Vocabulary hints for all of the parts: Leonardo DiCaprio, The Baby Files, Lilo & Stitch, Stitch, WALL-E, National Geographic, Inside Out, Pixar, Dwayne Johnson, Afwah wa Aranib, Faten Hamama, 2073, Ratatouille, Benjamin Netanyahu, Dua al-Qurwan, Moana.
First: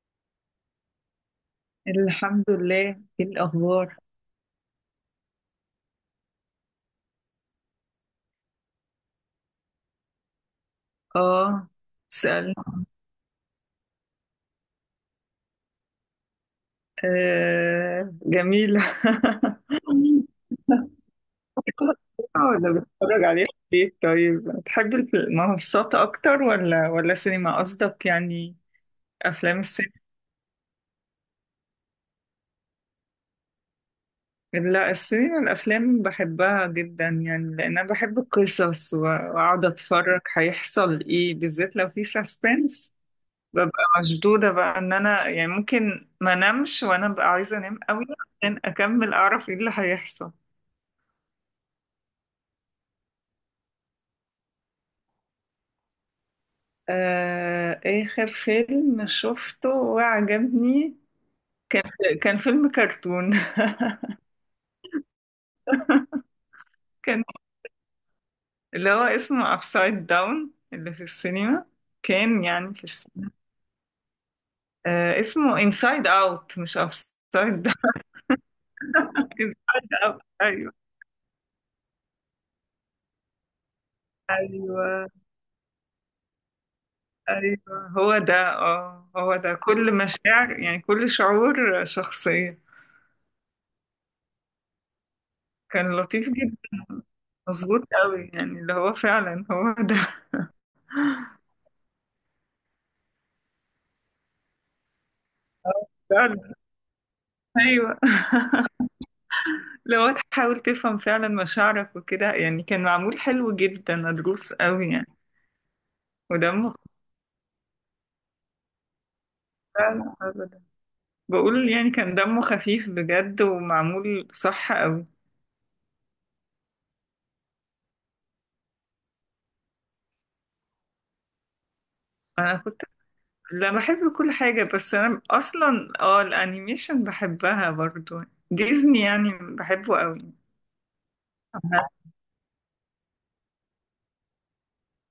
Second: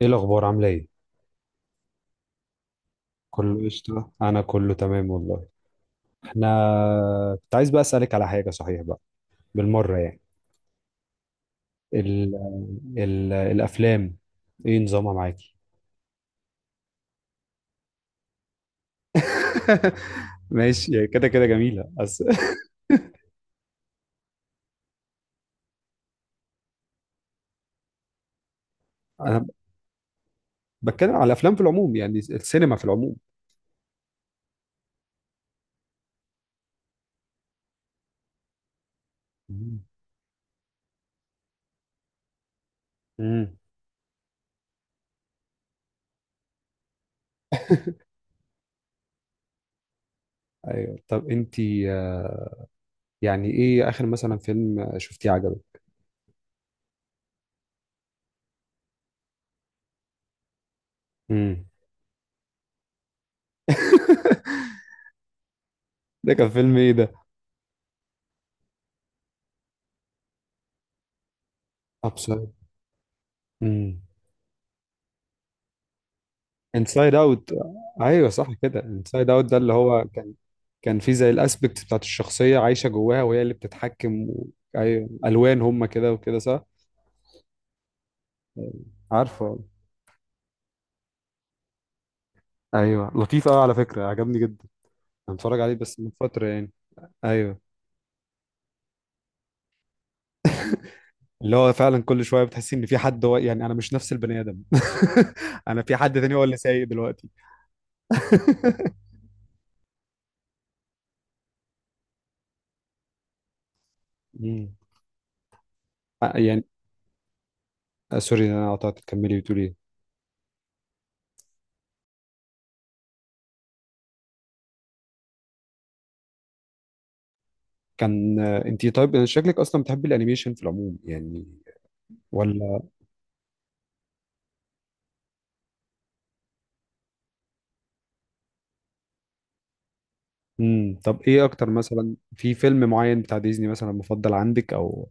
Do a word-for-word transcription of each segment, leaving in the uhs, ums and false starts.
ايه الاخبار؟ عامله ايه؟ الحمد لله. ايه كله الاخبار؟ قشطة، انا كله تمام والله. احنا كنت عايز بقى اسالك على حاجه صحيح بقى، بالمره يعني. اه، ال... سأل. ال... الافلام، ايه نظامها معاكي؟ آه، جميلة. ماشي يعني، كده كده جميلة بس. ولا بتتفرج عليها في البيت؟ طيب، بتحب المنصات اكتر ولا ولا سينما؟ قصدك يعني انا افلام السينما؟ بتكلم على الافلام في العموم، يعني السينما في العموم. لا، السينما الافلام بحبها جدا يعني لان انا بحب القصص و- واقعد اتفرج هيحصل ايه، بالذات لو في سسبنس. امم ببقى مشدودة بقى ان انا يعني ممكن ما نمش، وانا ببقى عايزة انام قوي عشان اكمل اعرف ايه اللي هيحصل. ايوه. طب انتي، آه، يعني ايه اخر مثلا فيلم شفتيه عجبك؟ آه، اخر فيلم شفته وعجبني امم كان فيلم كرتون. ده كان فيلم ايه ده؟ كان، اللي هو اسمه ابسايد داون اللي في السينما. كان يعني في السينما. ابسط. آه، اسمه انسايد اوت، مش انسايد اوت. ابسايد داون. ايوه صح كده، انسايد اوت انسايد ده اللي هو اوت. كان. ايوه. كان فيه زي الاسبكت بتاعت الشخصيه عايشه جواها، وهي اللي بتتحكم و... ايوه ايوه، الوان، هم كده وكده صح. ايوه، هو ده. اه، هو ده عارفه. كل مشاعر يعني كل شعور شخصية. ايوه لطيف قوي على فكره، عجبني جدا. انا اتفرج عليه كان بس من لطيف فتره يعني. جدا. ايوه، مظبوط قوي يعني، اللي هو فعلا هو ده. اللي هو فعلا كل شويه بتحس ان في حد، هو يعني انا مش نفس البني ادم. انا في حد تاني هو فعلا. اللي سايق دلوقتي. ايوه، لو تحاول تفهم فعلا مشاعرك وكده يعني كان معمول حلو جدا، مدروس مم. قوي يعني. آه، يعني، ودمه خ- آه، سوري إن انا قطعت، تكملي بتقولي إيه. فعلا، ابدا. بقول يعني كان دمه خفيف بجد ومعمول صح قوي. كان، آه، انتي طيب شكلك اصلا بتحبي الانيميشن في العموم يعني، انا ولا؟ كنت. لا، بحب كل حاجة، بس انا اصلا اه الانيميشن بحبها برضو. ديزني يعني بحبه قوي. امم طب ايه اكتر مثلا في فيلم معين بتاع ديزني مثلا مفضل عندك، او...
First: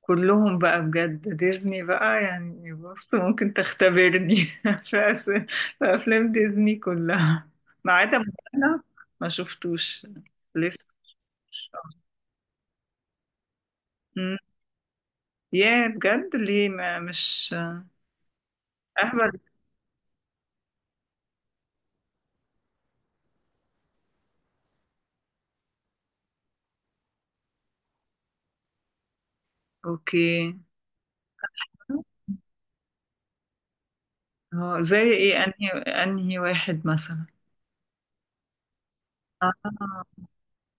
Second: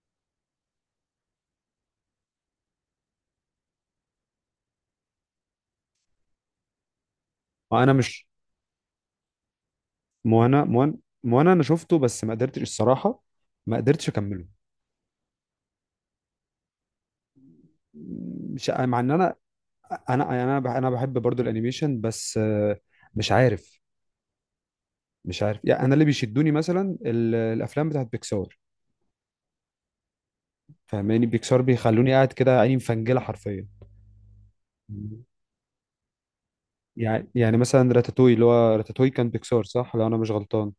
كلهم بقى بجد، ديزني بقى يعني بص ممكن تختبرني. في, أس... في أفلام ديزني كلها ما انا ما عدا مش... موانا، ما شفتوش موانا. لسه. موان موانا انا شفته بس ما قدرتش الصراحه، ما قدرتش مم. اكمله. ياه، بجد، ليه؟ ما مش مش مع ان انا أهبل. انا انا بح- انا بحب برضو الانيميشن، بس آه، مش عارف. مش عارف يعني، انا اللي بيشدوني مثلا ال- الافلام بتاعت بيكسار. أوكي. فاهماني؟ بيكسار بيخلوني قاعد كده عيني مفنجله حرفيا. هو زي مم. إيه؟ أنهي أنهي واحد مثلا؟ يعني يعني مثلا راتاتوي، اللي هو راتاتوي كان بيكسار صح آه، لو انا مش غلطان.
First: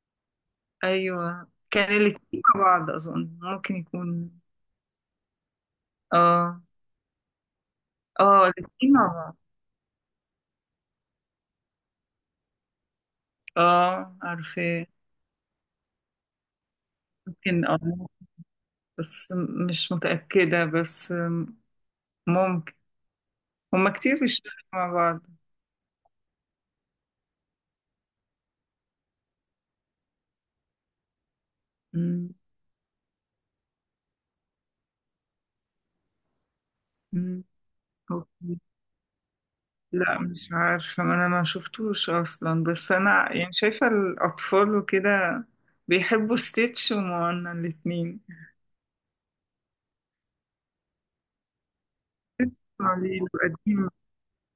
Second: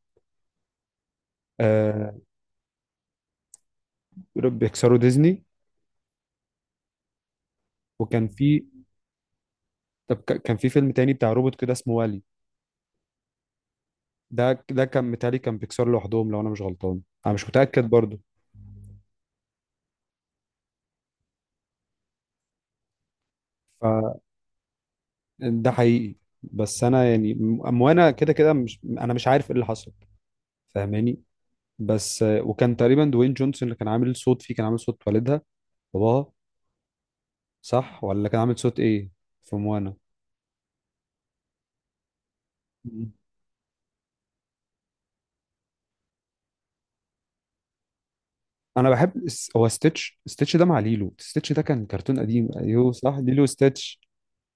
أيوه، كان آه، الاتنين مع بعض أظن، ممكن يكون. بيكسار وديزني. آه. وكان آه، في... الاتنين مع بعض. طب ك- كان في فيلم تاني بتاع روبوت كده اسمه والي. آه، ده ده عارفة. كان متهيألي كان بيكسر لوحدهم لو انا مش غلطان، انا مش ممكن. متأكد آه، برضو. بس م- مش متأكدة، بس م- ممكن. هما كتير بيشتغلوا مع بعض. فده حقيقي. بس انا يعني م- وانا كده كده مش، انا مش عارف ايه اللي حصل. فاهماني؟ بس، مم. آه، وكان تقريبا دوين جونسون اللي كان عامل صوت فيه، كان عامل صوت والدها، باباها. مم. صح ولا كان عامل أوكي. صوت ايه في موانا؟ لا، مش عارفة، ما أنا ما شفتوش أصلا، بس مم. أنا يعني شايفة الأطفال وكده بيحبوا ستيتش وموانا الاتنين. انا بحب اس- هو ستيتش ستيتش ده مع ليلو ستيتش، ده كان كرتون قديم. ستيتش ايوه صح، قليل ليلو وقديم. ستيتش.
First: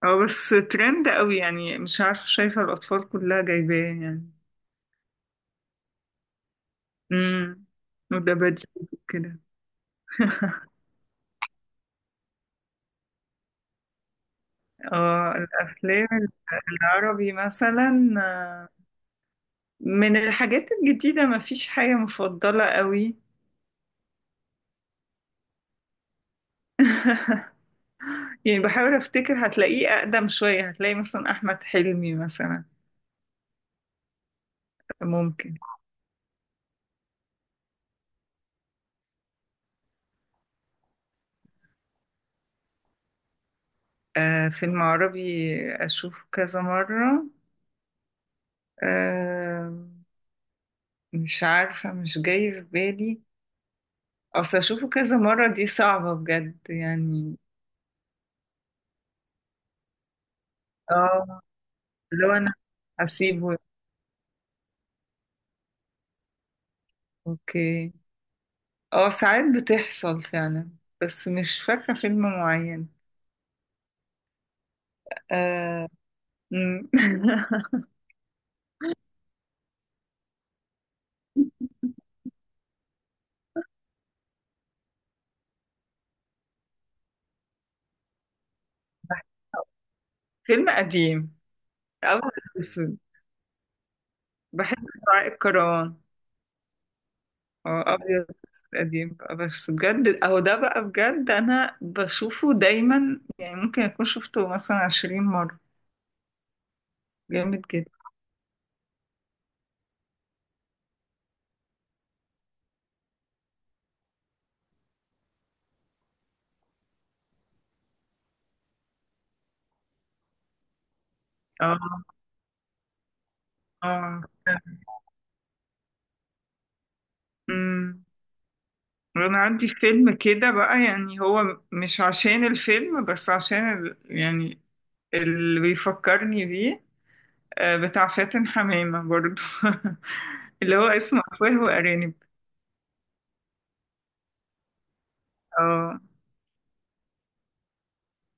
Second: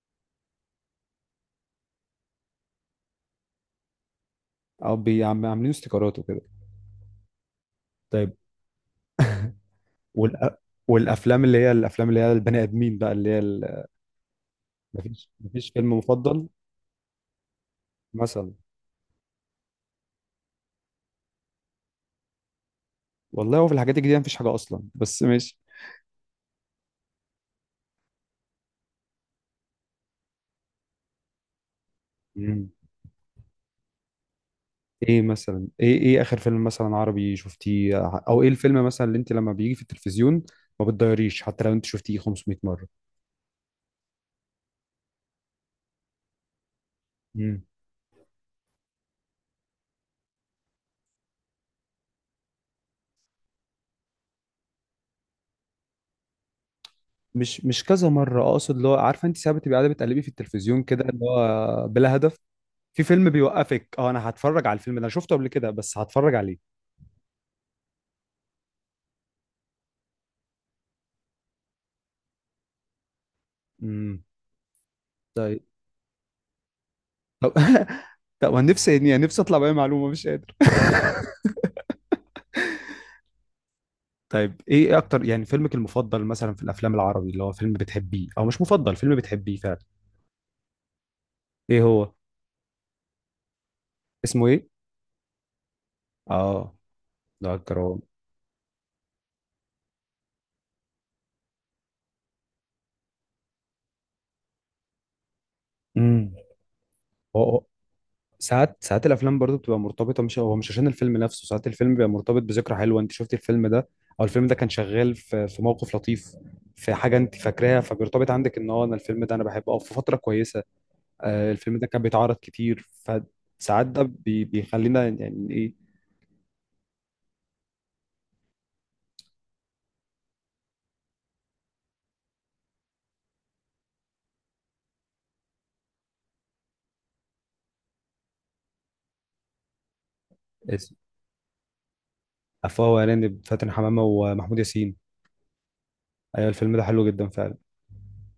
اه، بس ترند قوي يعني، مش عارفة، شايفة الأطفال كلها جايباه يعني. او بي- عم- عاملين استيكرات وكده. امم وده طيب. بدري كده. والأ... والافلام اللي هي الافلام اللي هي البني ادمين بقى، اللي هي ال... مفيش، اه، مفيش فيلم الأفلام مفضل العربي مثلا. مثلا؟ آه، من الحاجات الجديدة مفيش حاجة مفضلة قوي. والله هو في الحاجات الجديده مفيش حاجه اصلا، بس ماشي. يعني بحاول افتكر، هتلاقيه اقدم شوية، هتلاقي مثلا احمد حلمي مثلا. مم. ايه ممكن. مثلا، ايه ايه اخر فيلم مثلا عربي شفتيه؟ او ايه الفيلم مثلا اللي انت لما بيجي في التلفزيون ما بتضيريش حتى لو انت شفتيه خمسمية مره؟ آه، فيلم عربي اشوفه كذا مرة؟ مم. آه، مش عارفة، مش جاي في بالي. اصل اشوفه كذا مرة دي صعبة بجد يعني. مش مش كذا مره اقصد، اللي هو عارفه انت ساعات بتبقى قاعده بتقلبي في التلفزيون كده اللي اه، هو بلا لو هدف، انا في فيلم هسيبه. بيوقفك: اه انا هتفرج على الفيلم ده، انا شفته قبل كده بس هتفرج عليه. اوكي. اه، ساعات بتحصل فعلا، بس مش فاكرة فيلم معين. امم طيب. آه. مم. طب طب انا نفسي يعني، نفسي اطلع باي معلومه مش قادر. طيب ايه اكتر يعني فيلمك المفضل مثلا في الافلام العربي، اللي هو فيلم بتحبيه، او مش مفضل، فيلم بتحبيه فعلا؟ فيلم قديم، ايه هو؟ أبيض وأسود. اسمه ايه؟ بحب دعاء الكروان. اه ده هو الجرام. أبيض وأسود قديم بقى، بس بجد أهو ده بقى، بجد أنا بشوفه دايما يعني ممكن أكون شفته مثلا عشرين مرة. امم هو، جامد هو- جدا. ساعات، ساعات الافلام برضو بتبقى مرتبطه. مش هو مش عشان الفيلم نفسه، ساعات الفيلم بيبقى مرتبط بذكرى حلوه. انت شفتي الفيلم ده او الفيلم ده كان شغال في في موقف لطيف، في حاجه انت فاكراها، فبيرتبط عندك ان هو، انا الفيلم ده انا بحبه. او في فتره كويسه آه الفيلم ده كان اه، بيتعرض كتير، فساعات ده اه. بي- بيخلينا يعني إيه، أمم. أنا عندي فيلم كده بقى يعني هو مش عشان الفيلم، بس عشان ال... يعني اللي بيفكرني بيه. آه، بتاع فاتن حمامة برضو. اللي هو اسم اسمه أفواه وأرانب. عفوا وهلاني بفاتن حمامة ومحمود ياسين. اه، ايوه الفيلم ده حلو جدا فعلا.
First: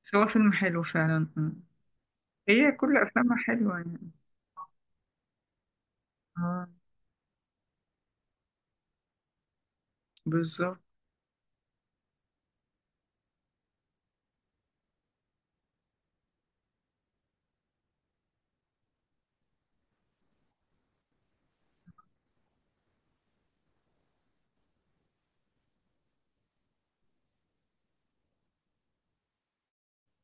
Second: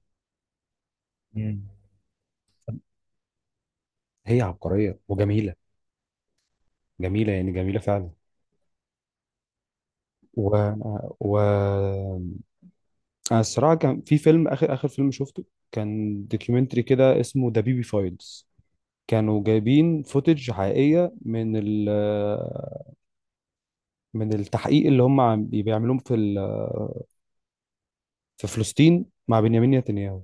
بس هو فيلم حلو فعلا. مم. مم. هي كل أفلامها حلوة يعني. هي عبقرية وجميلة، اه، جميلة يعني جميلة فعلا. و بالظبط. و أنا الصراحة، كان في فيلم، آخر آخر فيلم شفته كان دوكيومنتري كده اسمه ذا بيبي فايلز. كانوا جايبين فوتج حقيقية من ال... من التحقيق اللي هم عم- بيعملوه في ال- في فلسطين مع بنيامين نتنياهو.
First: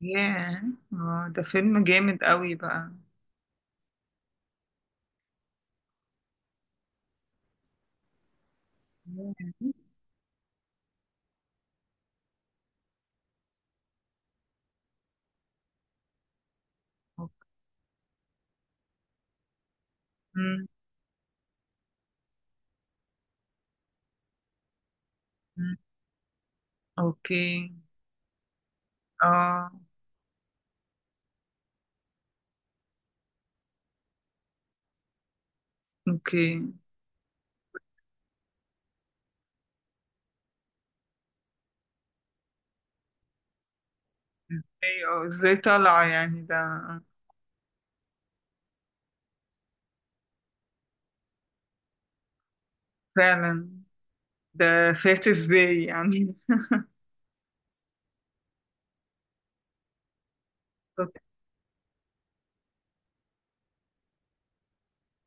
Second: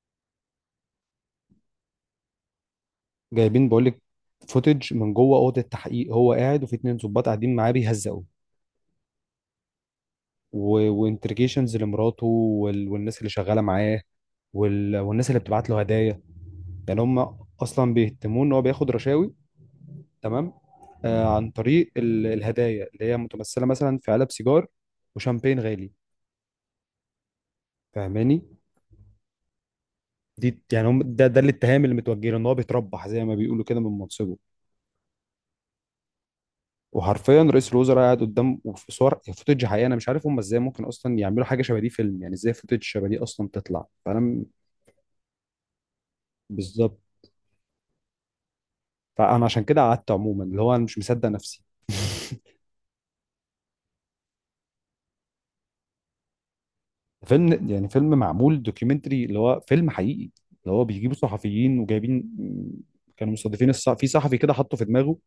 ياه، اه، ده فيلم جامد قوي بقى. جايبين، بقول لك، فوتج من جوه اوضه التحقيق. هو قاعد وفي اتنين ظباط قاعدين معاه بيهزقوا، ياه. وانترجيشنز لمراته وال... والناس اللي شغاله معاه، وال... والناس اللي بتبعت له هدايا. يعني هم أوك- اصلا بيهتمون ان هو بياخد رشاوي، تمام، مم، آه عن طريق ال... الهدايا اللي هي متمثله مثلا في علب سيجار وشامبين مم. غالي. اوكي. فاهماني؟ اه، دي يعني، هم ده ده الاتهام اللي متوجه له، ان هو بيتربح زي ما بيقولوا كده من منصبه. اوكي. وحرفيا رئيس الوزراء قاعد قدام، وفي صور فوتج حقيقي. انا مش عارف هم ازاي ممكن اصلا يعملوا حاجه شبه دي، فيلم يعني، ازاي فوتج شبه دي اصلا تطلع. فانا م- ايوه، ازاي طالعة يعني ده؟ بالظبط. فانا عشان كده قعدت، عموما، اللي هو انا مش مصدق نفسي. فعلا، ده فات ازاي يعني. فيلم يعني، فيلم معمول دوكيومنتري اللي هو فيلم حقيقي، اللي هو بيجيبوا بالظبط. صحفيين وجايبين. كانوا مستضيفين الصح... في صحفي كده حطه في دماغه،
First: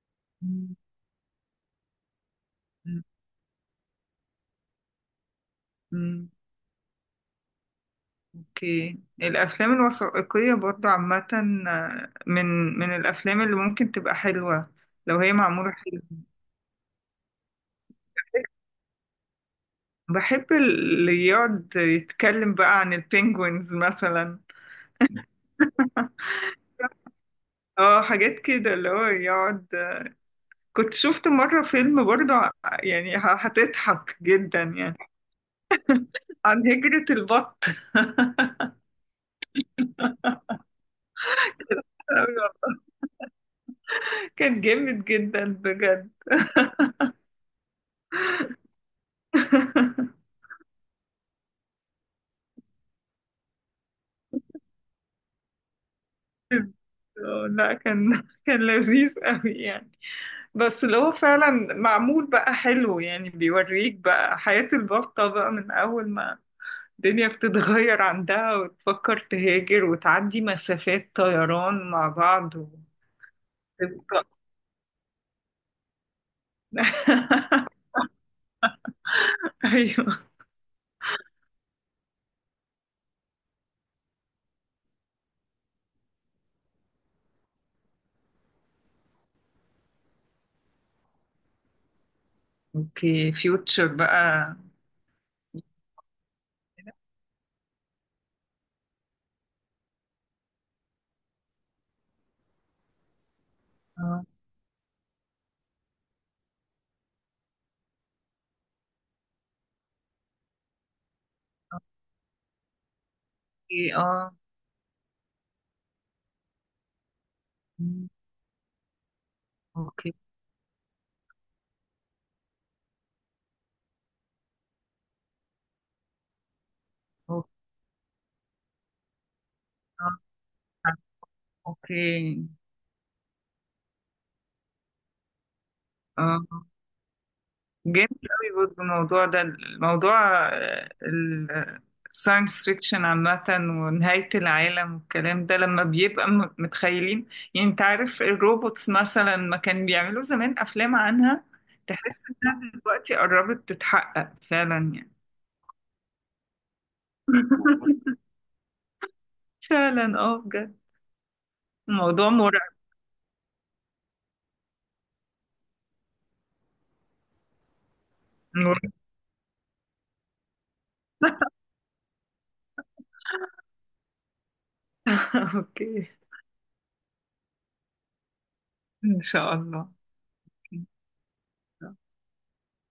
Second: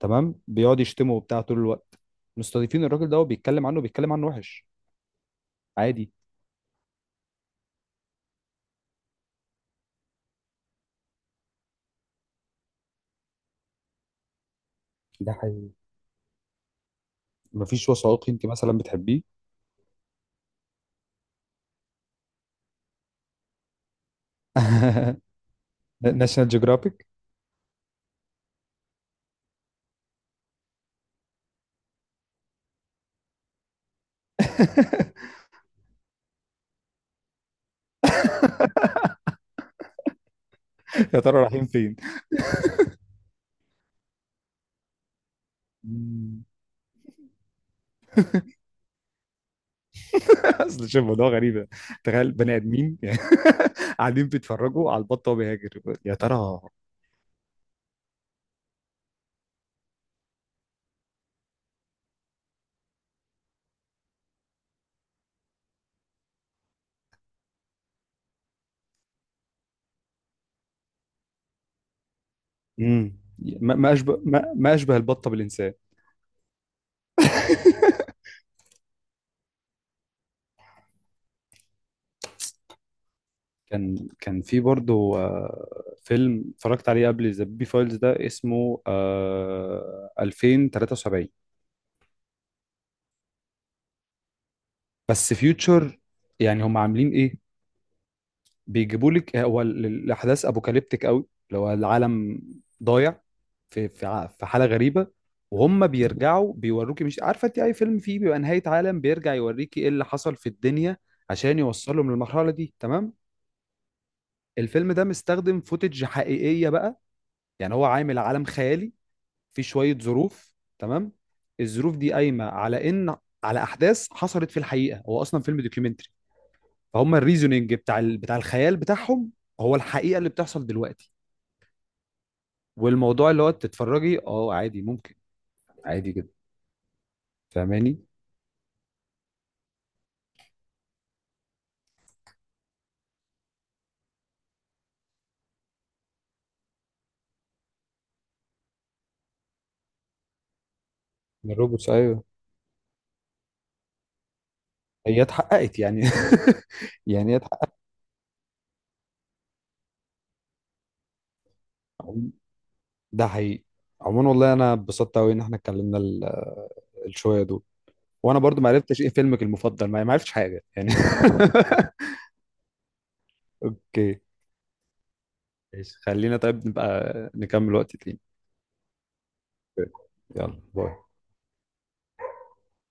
تمام، مم، بيقعد يشتمه وبتاع طول الوقت. مستضيفين مم، الراجل ده وبيتكلم عنه، بيتكلم عنه وحش، عادي. مم. اوكي، الافلام الوثائقية برضو عامة. آه، من من الافلام اللي ممكن تبقى حلوة، لو ده هي حقيقي. معمولة حلو. مفيش وثائقي انت مثلا بتحبيه؟ بحب اللي يقعد يتكلم بقى عن البينجوينز مثلا. ناشونال جيوغرافيك. اه، حاجات كده اللي هو يقعد. كنت شفت مرة فيلم برضه ع- يعني ه- هتضحك جدا يعني عن هجرة البط. يا ترى رايحين فين. كان جامد جدا بجد. مم. اصل شوف الموضوع غريب، تخيل بني ادمين يعني قاعدين بيتفرجوا على البطه وهو بيهاجر، يا ترى. آه، لا، كان كان لذيذ قوي يعني. بس اللي هو فعلا معمول بقى حلو يعني، بيوريك بقى حياة البطة بقى، من أول ما الدنيا بتتغير عندها وتفكر تهاجر وتعدي مسافات طيران مع بعض مم. ما ما اشبه وتبقى. ما, ما اشبه البطه بالانسان. ايوه. كان كان في برضه آه، فيلم اتفرجت عليه قبل ذا بي فايلز، ده اسمه آه، الفين وتلاتة وسبعين. اوكي، فيوتشر بقى. بس فيوتشر. يعني هم عاملين ايه؟ بيجيبوا لك، هو ال- الاحداث ابوكاليبتيك قوي، لو العالم ضايع، في في اه، ع- في حاله غريبه، وهم بيرجعوا بيوروكي. مش عارفه انت اي فيلم فيه بيبقى نهايه عالم، بيرجع يوريكي ايه اللي حصل في الدنيا عشان يوصلهم للمرحله دي، تمام. اوكي. اه. الفيلم ده مستخدم فوتج حقيقيه بقى، يعني هو مم. عامل عالم خيالي في شويه اوكي. ظروف، تمام. الظروف دي قايمه على ان، على احداث حصلت في الحقيقه. هو اصلا فيلم دوكيومنتري، فهم اوكي. الريزونينج بتاع ال- بتاع الخيال بتاعهم هو الحقيقه اه، اللي بتحصل دلوقتي. اوكي. والموضوع اللي هو تتفرجي، اه عادي ممكن، عادي جدا. اه، فاهماني؟ جامد قوي برضه الموضوع ده، الموضوع الساينس فيكشن عامة ونهاية العالم والكلام ده، لما بيبقى م- متخيلين. يعني انت عارف الروبوتس مثلا، ما كان بيعملوا زمان أفلام عنها. من الروبوتس، ايوه. تحس انها دلوقتي قربت تتحقق فعلا يعني. هي اتحققت يعني. يعني هي اتحققت. فعلا، اه، بجد الموضوع عم- مرعب. ده حقيقي. عموما والله انا اتبسطت قوي ان احنا اتكلمنا ال- الشويه دول، وانا برضو ما مرعب. عرفتش ايه فيلمك المفضل، ما ما عرفتش حاجه يعني. اوكي. ماشي. اوكي. خلينا طيب نبقى نكمل وقت تاني. ان شاء الله. يلا باي.